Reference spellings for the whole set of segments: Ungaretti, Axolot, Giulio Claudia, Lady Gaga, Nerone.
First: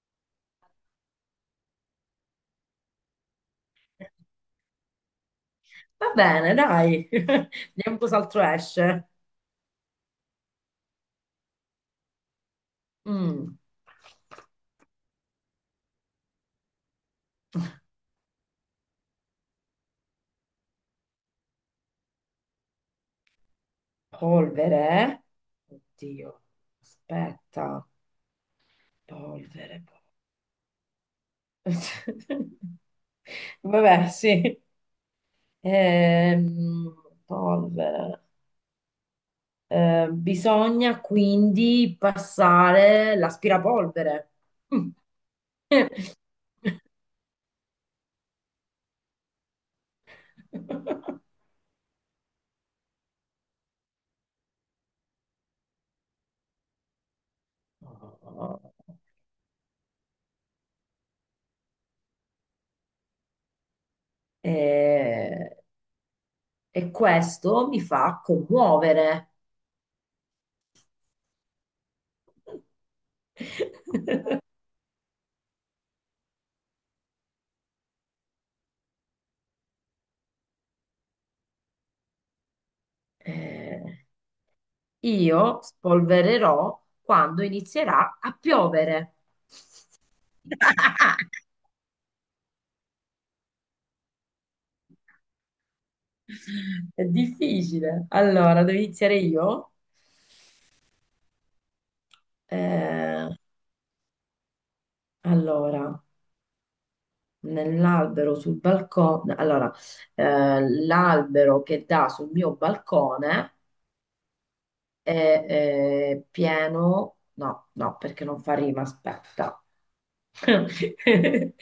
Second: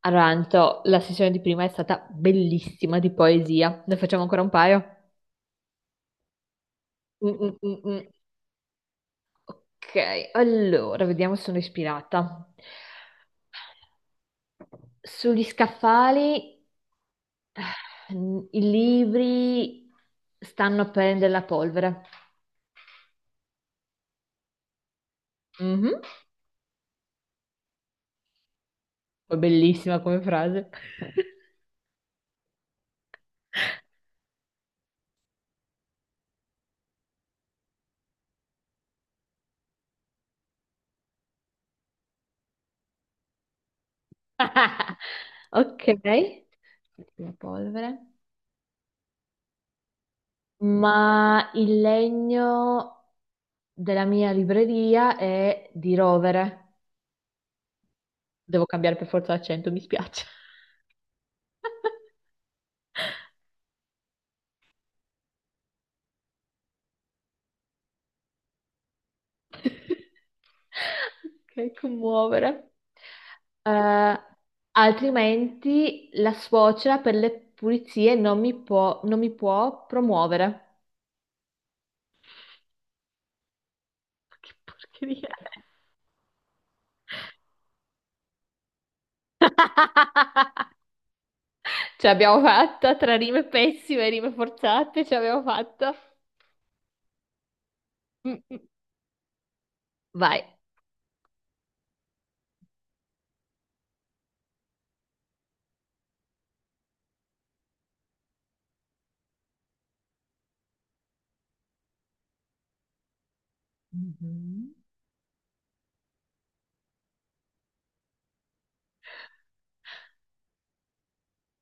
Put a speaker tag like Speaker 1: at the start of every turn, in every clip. Speaker 1: Allora, Anto, la sessione di prima è stata bellissima di poesia. Ne facciamo ancora un paio?
Speaker 2: Va bene, dai.
Speaker 1: Mm, mm, mm,
Speaker 2: Vediamo
Speaker 1: mm.
Speaker 2: cos'altro esce.
Speaker 1: Ok, allora, vediamo se sono ispirata.
Speaker 2: Mm.
Speaker 1: Sugli scaffali, i libri stanno a prendere la polvere.
Speaker 2: Polvere.
Speaker 1: Mhm.
Speaker 2: Oddio. Aspetta.
Speaker 1: Poi
Speaker 2: Polvere.
Speaker 1: bellissima come frase.
Speaker 2: Polvere. Vabbè, sì. Ehm, polvere. Bisogna quindi passare l'aspirapolvere. Mm.
Speaker 1: Ok. La polvere. Ma il legno della mia libreria è di rovere. Devo cambiare per forza l'accento, mi spiace.
Speaker 2: Eh, E questo mi fa commuovere.
Speaker 1: Ok, commuovere. Eh, Altrimenti la suocera per le pulizie non mi può, non mi può promuovere.
Speaker 2: Eh,
Speaker 1: Che porcheria
Speaker 2: io
Speaker 1: è?
Speaker 2: spolvererò quando inizierà a piovere.
Speaker 1: Ce l'abbiamo fatta tra rime pessime e rime forzate, ce l'abbiamo fatta.
Speaker 2: È difficile.
Speaker 1: Mm, mm.
Speaker 2: Allora, devo iniziare io?
Speaker 1: Vai.
Speaker 2: Eh, allora, nell'albero sul balcone. Allora, l'albero che dà sul mio balcone
Speaker 1: Mhm.
Speaker 2: è, pieno. No, no, perché non fa rima, aspetta.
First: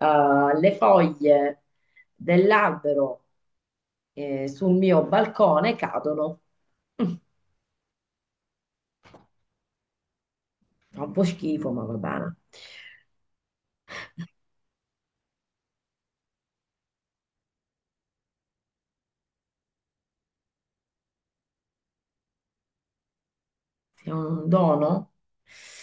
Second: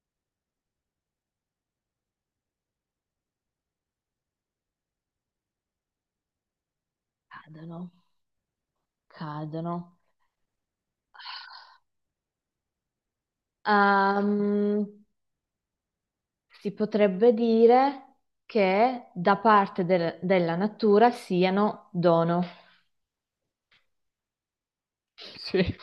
Speaker 2: Le foglie dell'albero sul mio balcone cadono. Mm,
Speaker 1: Cadono, cadono.
Speaker 2: fa un po' schifo, ma va bene.
Speaker 1: Ehm, si potrebbe dire che da parte del- della natura siano dono.
Speaker 2: Se è un dono,
Speaker 1: Sì.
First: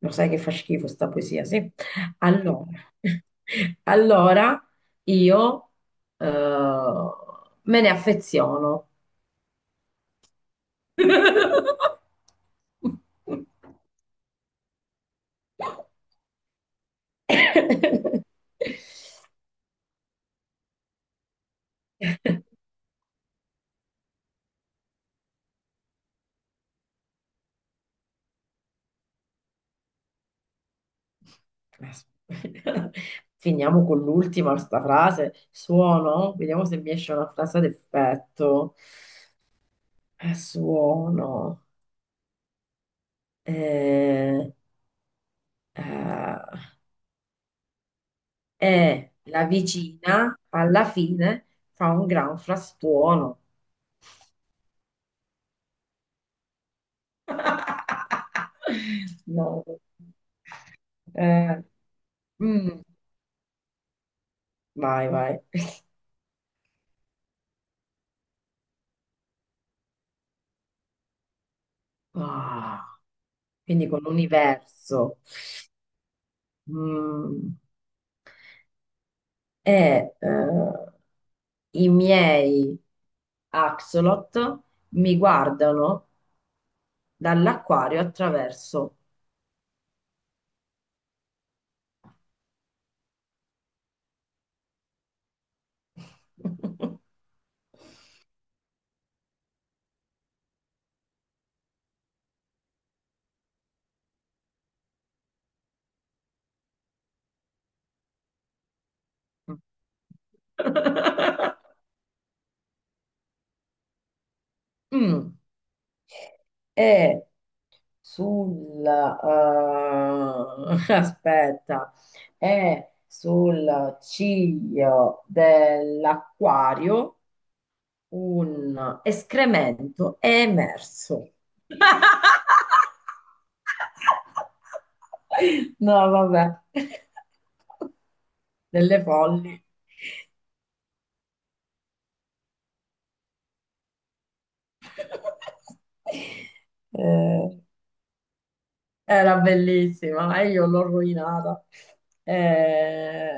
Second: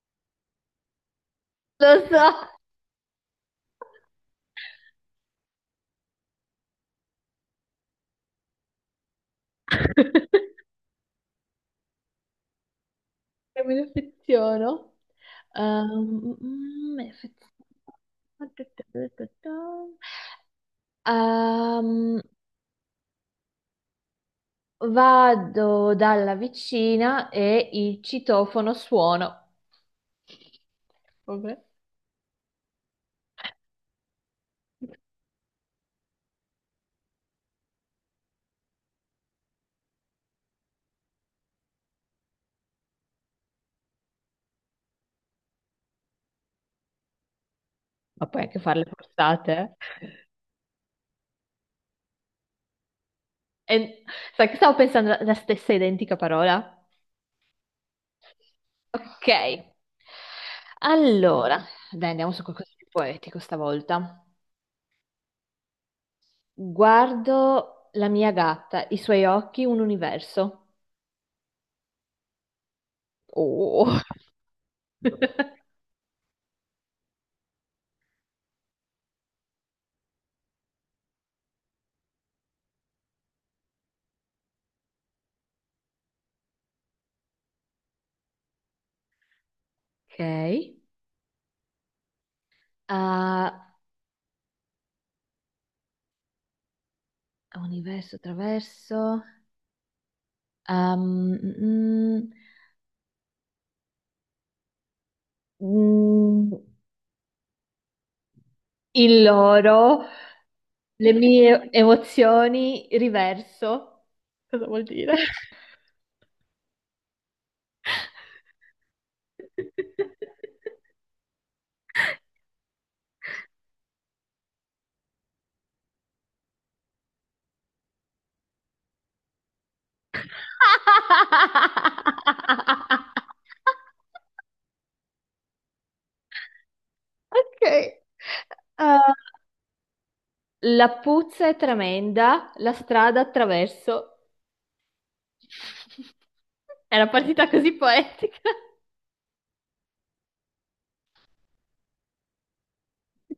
Speaker 2: lo sai che fa schifo sta poesia, sì?
Speaker 1: Lo so,
Speaker 2: Allora, allora io, eh, me ne affeziono.
Speaker 1: che me ne affeziono. Me ne affeziono. Ehm, Vado dalla vicina e il citofono suono. Vabbè.
Speaker 2: Aspetta. Finiamo con l'ultima, sta frase. Suono, vediamo se mi esce una frase d'effetto. A suono, eh, eh,
Speaker 1: Ma puoi anche farle
Speaker 2: e la
Speaker 1: forzate.
Speaker 2: vicina alla fine fa un gran frastuono.
Speaker 1: E sai che stavo pensando la stessa identica parola? Ok.
Speaker 2: No.
Speaker 1: Allora,
Speaker 2: Eh,
Speaker 1: dai, andiamo su qualcosa
Speaker 2: mm,
Speaker 1: di poetico stavolta.
Speaker 2: vai, vai.
Speaker 1: Guardo la mia gatta, i suoi occhi, un universo.
Speaker 2: Ah, quindi
Speaker 1: Oh.
Speaker 2: con l'universo. Mm, e i miei axolot mi guardano dall'acquario attraverso.
Speaker 1: Ok. Ah, universo attraverso. Um, mm, mm, Mm, Il loro. Le mie emozioni riverso. Cosa vuol dire?
Speaker 2: Mm. E sulla, aspetta, è sul ciglio dell'acquario un escremento è emerso. No, vabbè,
Speaker 1: Ok.
Speaker 2: delle folli.
Speaker 1: La puzza è tremenda, la strada attraverso. È una partita
Speaker 2: Eh.
Speaker 1: così poetica.
Speaker 2: Era bellissima e io l'ho rovinata. Eh,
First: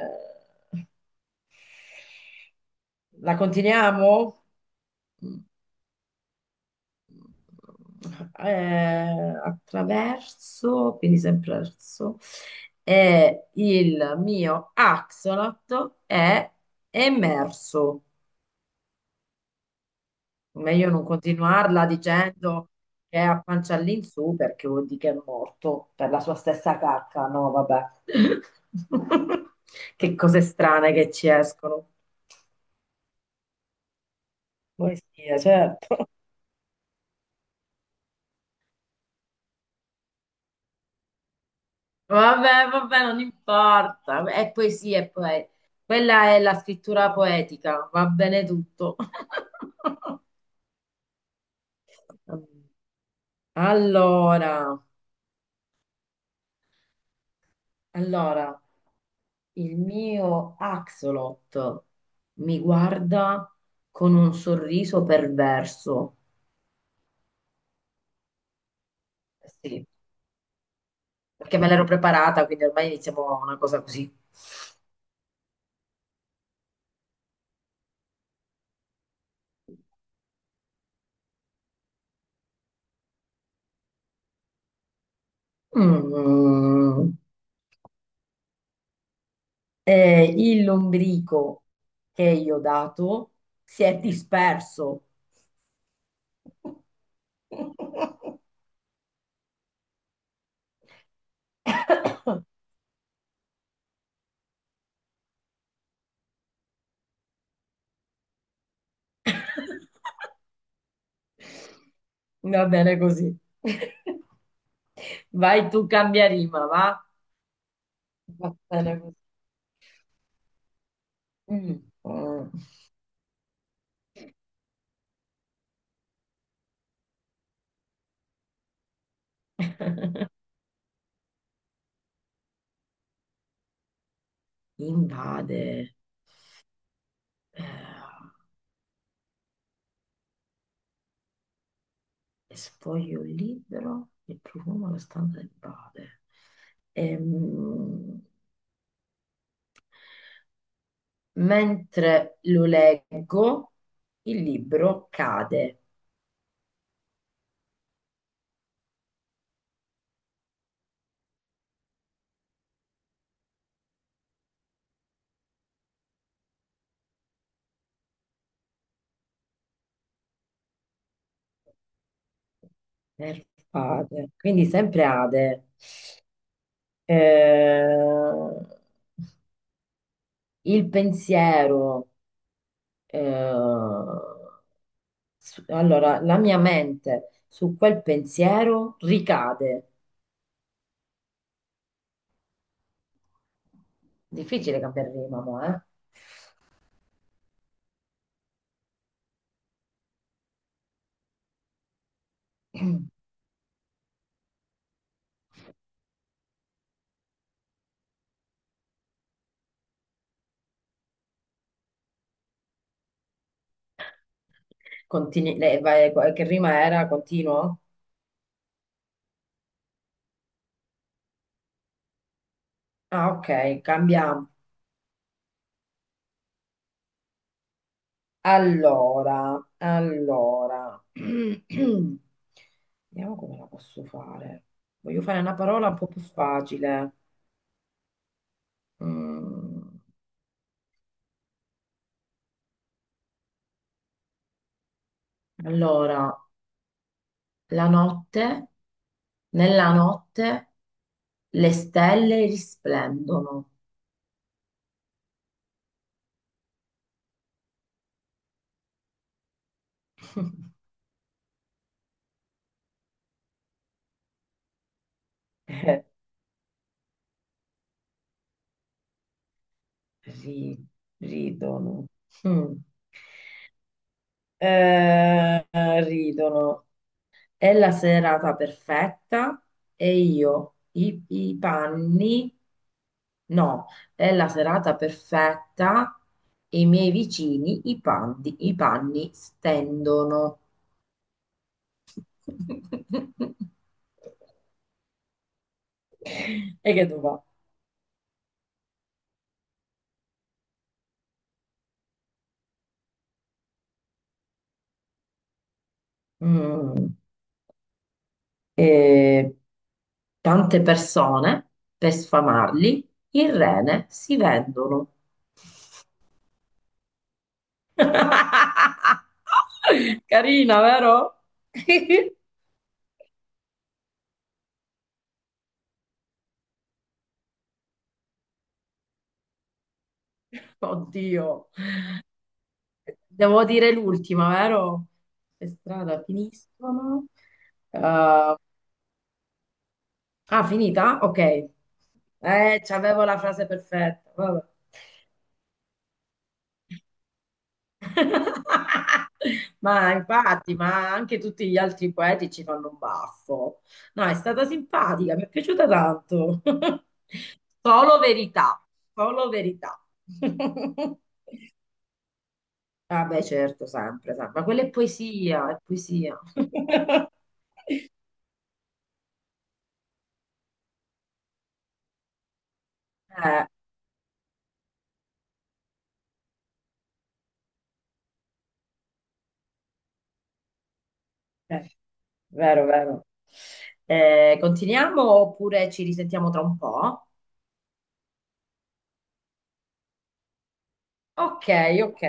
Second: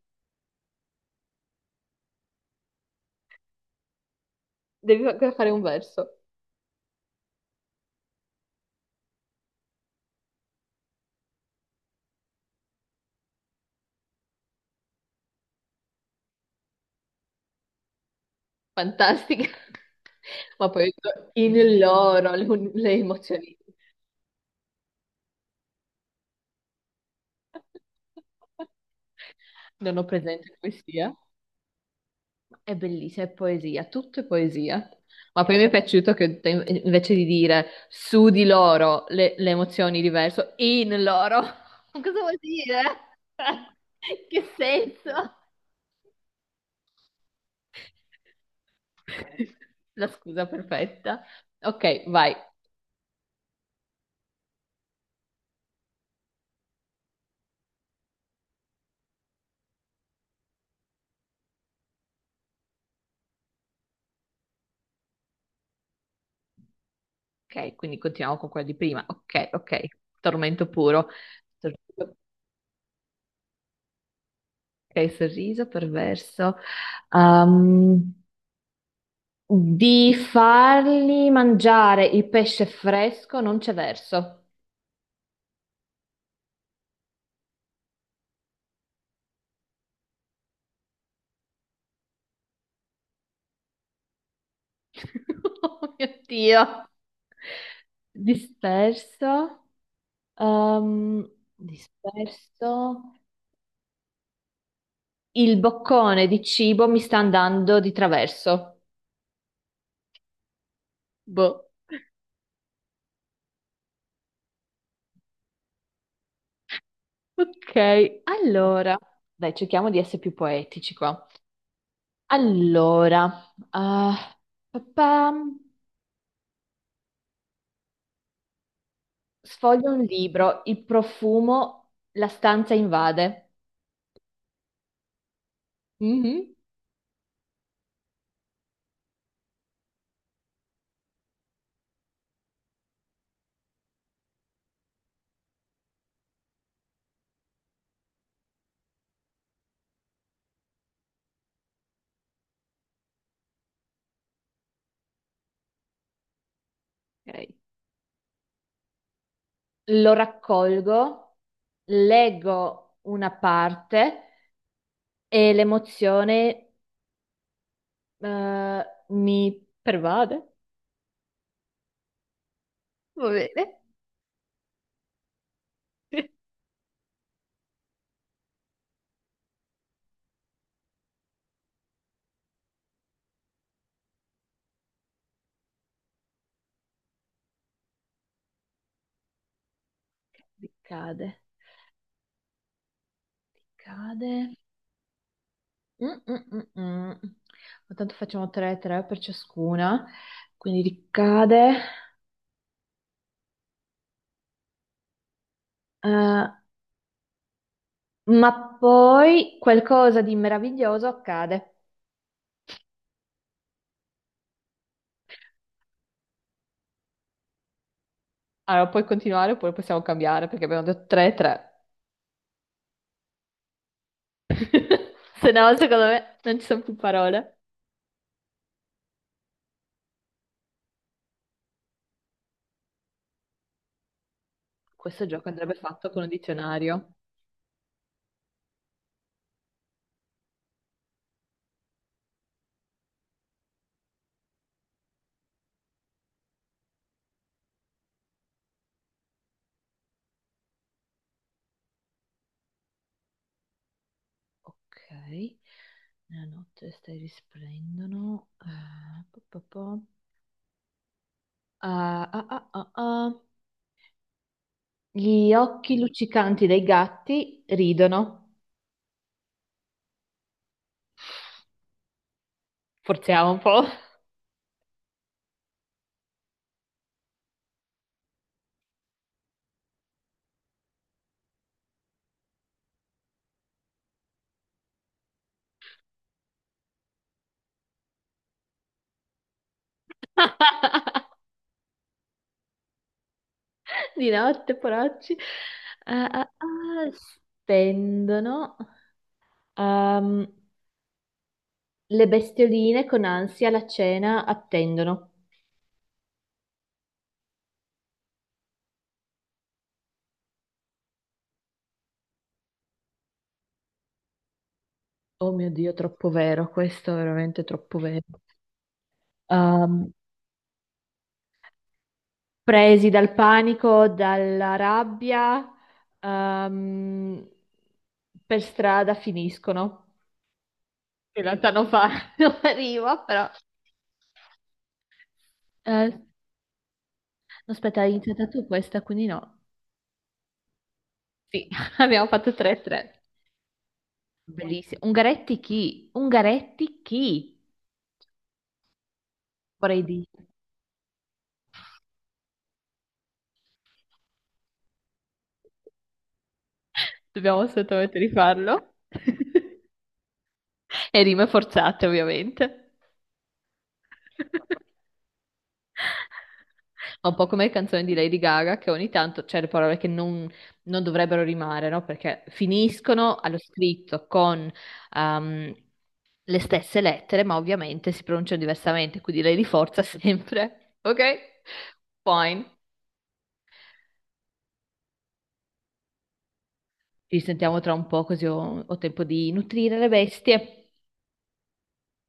Speaker 2: La continuiamo?
Speaker 1: Devi ancora fare un verso.
Speaker 2: Attraverso, quindi sempre verso, e il mio axolotl è emerso.
Speaker 1: Fantastica. Ma
Speaker 2: Meglio
Speaker 1: poi
Speaker 2: non
Speaker 1: in
Speaker 2: continuarla
Speaker 1: loro
Speaker 2: dicendo
Speaker 1: le
Speaker 2: che è a
Speaker 1: emozioni.
Speaker 2: pancia all'insù perché vuol dire che è morto per la sua stessa cacca. No, vabbè.
Speaker 1: Non ho
Speaker 2: Che cose
Speaker 1: presente come
Speaker 2: strane che
Speaker 1: sia.
Speaker 2: ci escono.
Speaker 1: È bellissima, è poesia, tutto è poesia.
Speaker 2: Poesia,
Speaker 1: Ma poi mi è
Speaker 2: certo.
Speaker 1: piaciuto che te- invece di dire su di loro le emozioni diverse, in loro. Ma cosa vuol
Speaker 2: Vabbè,
Speaker 1: dire?
Speaker 2: vabbè, non importa.
Speaker 1: Che
Speaker 2: È poesia, è
Speaker 1: senso?
Speaker 2: poe- Quella è la scrittura poetica, va bene tutto.
Speaker 1: La scusa perfetta. Ok, vai.
Speaker 2: Allora, allora. Il mio Axolot mi guarda con un sorriso perverso.
Speaker 1: Ok, quindi continuiamo con quella di prima. Ok, ok.
Speaker 2: Sì,
Speaker 1: Tormento puro.
Speaker 2: perché me l'ero preparata, quindi ormai iniziamo a una cosa così.
Speaker 1: Ok, sorriso perverso. Ehm, di fargli mangiare il pesce fresco non c'è verso.
Speaker 2: Mm. Il lombrico che io ho dato si è disperso.
Speaker 1: Oh mio Dio. Disperso. ehm, disperso. Il boccone di cibo mi sta andando di traverso. Boh.
Speaker 2: Va bene così. Vai tu, cambia rima, va?
Speaker 1: Ok,
Speaker 2: Va
Speaker 1: allora.
Speaker 2: bene così.
Speaker 1: Dai, cerchiamo di essere più poetici qua.
Speaker 2: Mm. Mm.
Speaker 1: Allora, ah, papà. Sfoglio un libro, il profumo, la stanza invade.
Speaker 2: Invade.
Speaker 1: Mhm.
Speaker 2: Eh, e sfoglio il libro e profumo la stanza del padre. Ehm, Mentre lo leggo, il libro cade
Speaker 1: Ok. Lo raccolgo, leggo una parte e l'emozione mi pervade. Va
Speaker 2: per
Speaker 1: bene.
Speaker 2: padre, quindi sempre Ade. Eh, il pensiero, eh, su- allora la mia mente su quel pensiero ricade.
Speaker 1: Cade, cade.
Speaker 2: Difficile cambiare rima, mo, eh?
Speaker 1: Mm, mm, mm, mm. Ma tanto facciamo 3-3 per ciascuna, quindi ricade. Eh, ma poi qualcosa di meraviglioso accade.
Speaker 2: Continui- lei vai- che rima era? Continuo?
Speaker 1: Allora, puoi continuare oppure possiamo cambiare perché abbiamo detto 3-3.
Speaker 2: Ah, ok, cambiamo.
Speaker 1: Se no, secondo me non ci sono più parole.
Speaker 2: Allora, allora. Vediamo come la posso fare. Voglio
Speaker 1: Questo
Speaker 2: fare
Speaker 1: gioco
Speaker 2: una
Speaker 1: andrebbe
Speaker 2: parola un po'
Speaker 1: fatto
Speaker 2: più
Speaker 1: con un
Speaker 2: facile.
Speaker 1: dizionario.
Speaker 2: Mm, allora, la notte, nella notte le stelle risplendono.
Speaker 1: Ok, nella notte stai risplendono. Eh, po- po- po. Ah, ah, ah, ah, ah. Gli occhi
Speaker 2: Eh,
Speaker 1: luccicanti dei gatti ridono.
Speaker 2: ri- ridono. Mm.
Speaker 1: Forziamo un po'.
Speaker 2: Eh, ridono. È la serata perfetta e io i panni. No, è la serata perfetta e i miei vicini i panni stendono.
Speaker 1: Di notte, poracci. Ah, ah,
Speaker 2: E che
Speaker 1: ah,
Speaker 2: tu fa?
Speaker 1: spendono. Ehm, Le bestioline con ansia la cena attendono.
Speaker 2: Mm, eh, tante persone per sfamarli, il rene si vendono.
Speaker 1: Oh mio Dio, troppo vero, questo è veramente troppo vero. Ehm,
Speaker 2: Carina, vero?
Speaker 1: Presi dal panico, dalla rabbia, ehm, per strada finiscono. In
Speaker 2: Oddio.
Speaker 1: realtà non fa, non arrivo, però.
Speaker 2: Devo dire l'ultima, vero? Le strade
Speaker 1: No,
Speaker 2: finiscono.
Speaker 1: aspetta, hai iniziata
Speaker 2: Ah,
Speaker 1: tu questa, quindi no.
Speaker 2: finita? Ok.
Speaker 1: Sì, abbiamo fatto 3-3.
Speaker 2: C'avevo la frase perfetta. Vabbè.
Speaker 1: Bellissimo. Ungaretti chi? Ungaretti chi? Vorrei
Speaker 2: Ma
Speaker 1: dire.
Speaker 2: infatti, ma anche tutti gli altri poeti ci fanno un baffo. No, è stata simpatica, mi è piaciuta tanto.
Speaker 1: Dobbiamo assolutamente
Speaker 2: Solo verità,
Speaker 1: rifarlo.
Speaker 2: solo verità.
Speaker 1: E rime forzate, ovviamente.
Speaker 2: Vabbè, certo, sempre, sempre. Ma quella è poesia, è poesia.
Speaker 1: Ma un po' come le canzoni di Lady Gaga, che ogni tanto c'è le parole che non, non dovrebbero rimare, no? Perché finiscono allo
Speaker 2: Eh,
Speaker 1: scritto con ehm, le stesse lettere, ma ovviamente si pronunciano diversamente, quindi lei li forza sempre. Ok?
Speaker 2: eh,
Speaker 1: Fine.
Speaker 2: Vero, vero. Continuiamo oppure ci risentiamo tra un po'?
Speaker 1: Ci sentiamo tra un po', così ho tempo di nutrire le bestie.
Speaker 2: Ok, ok.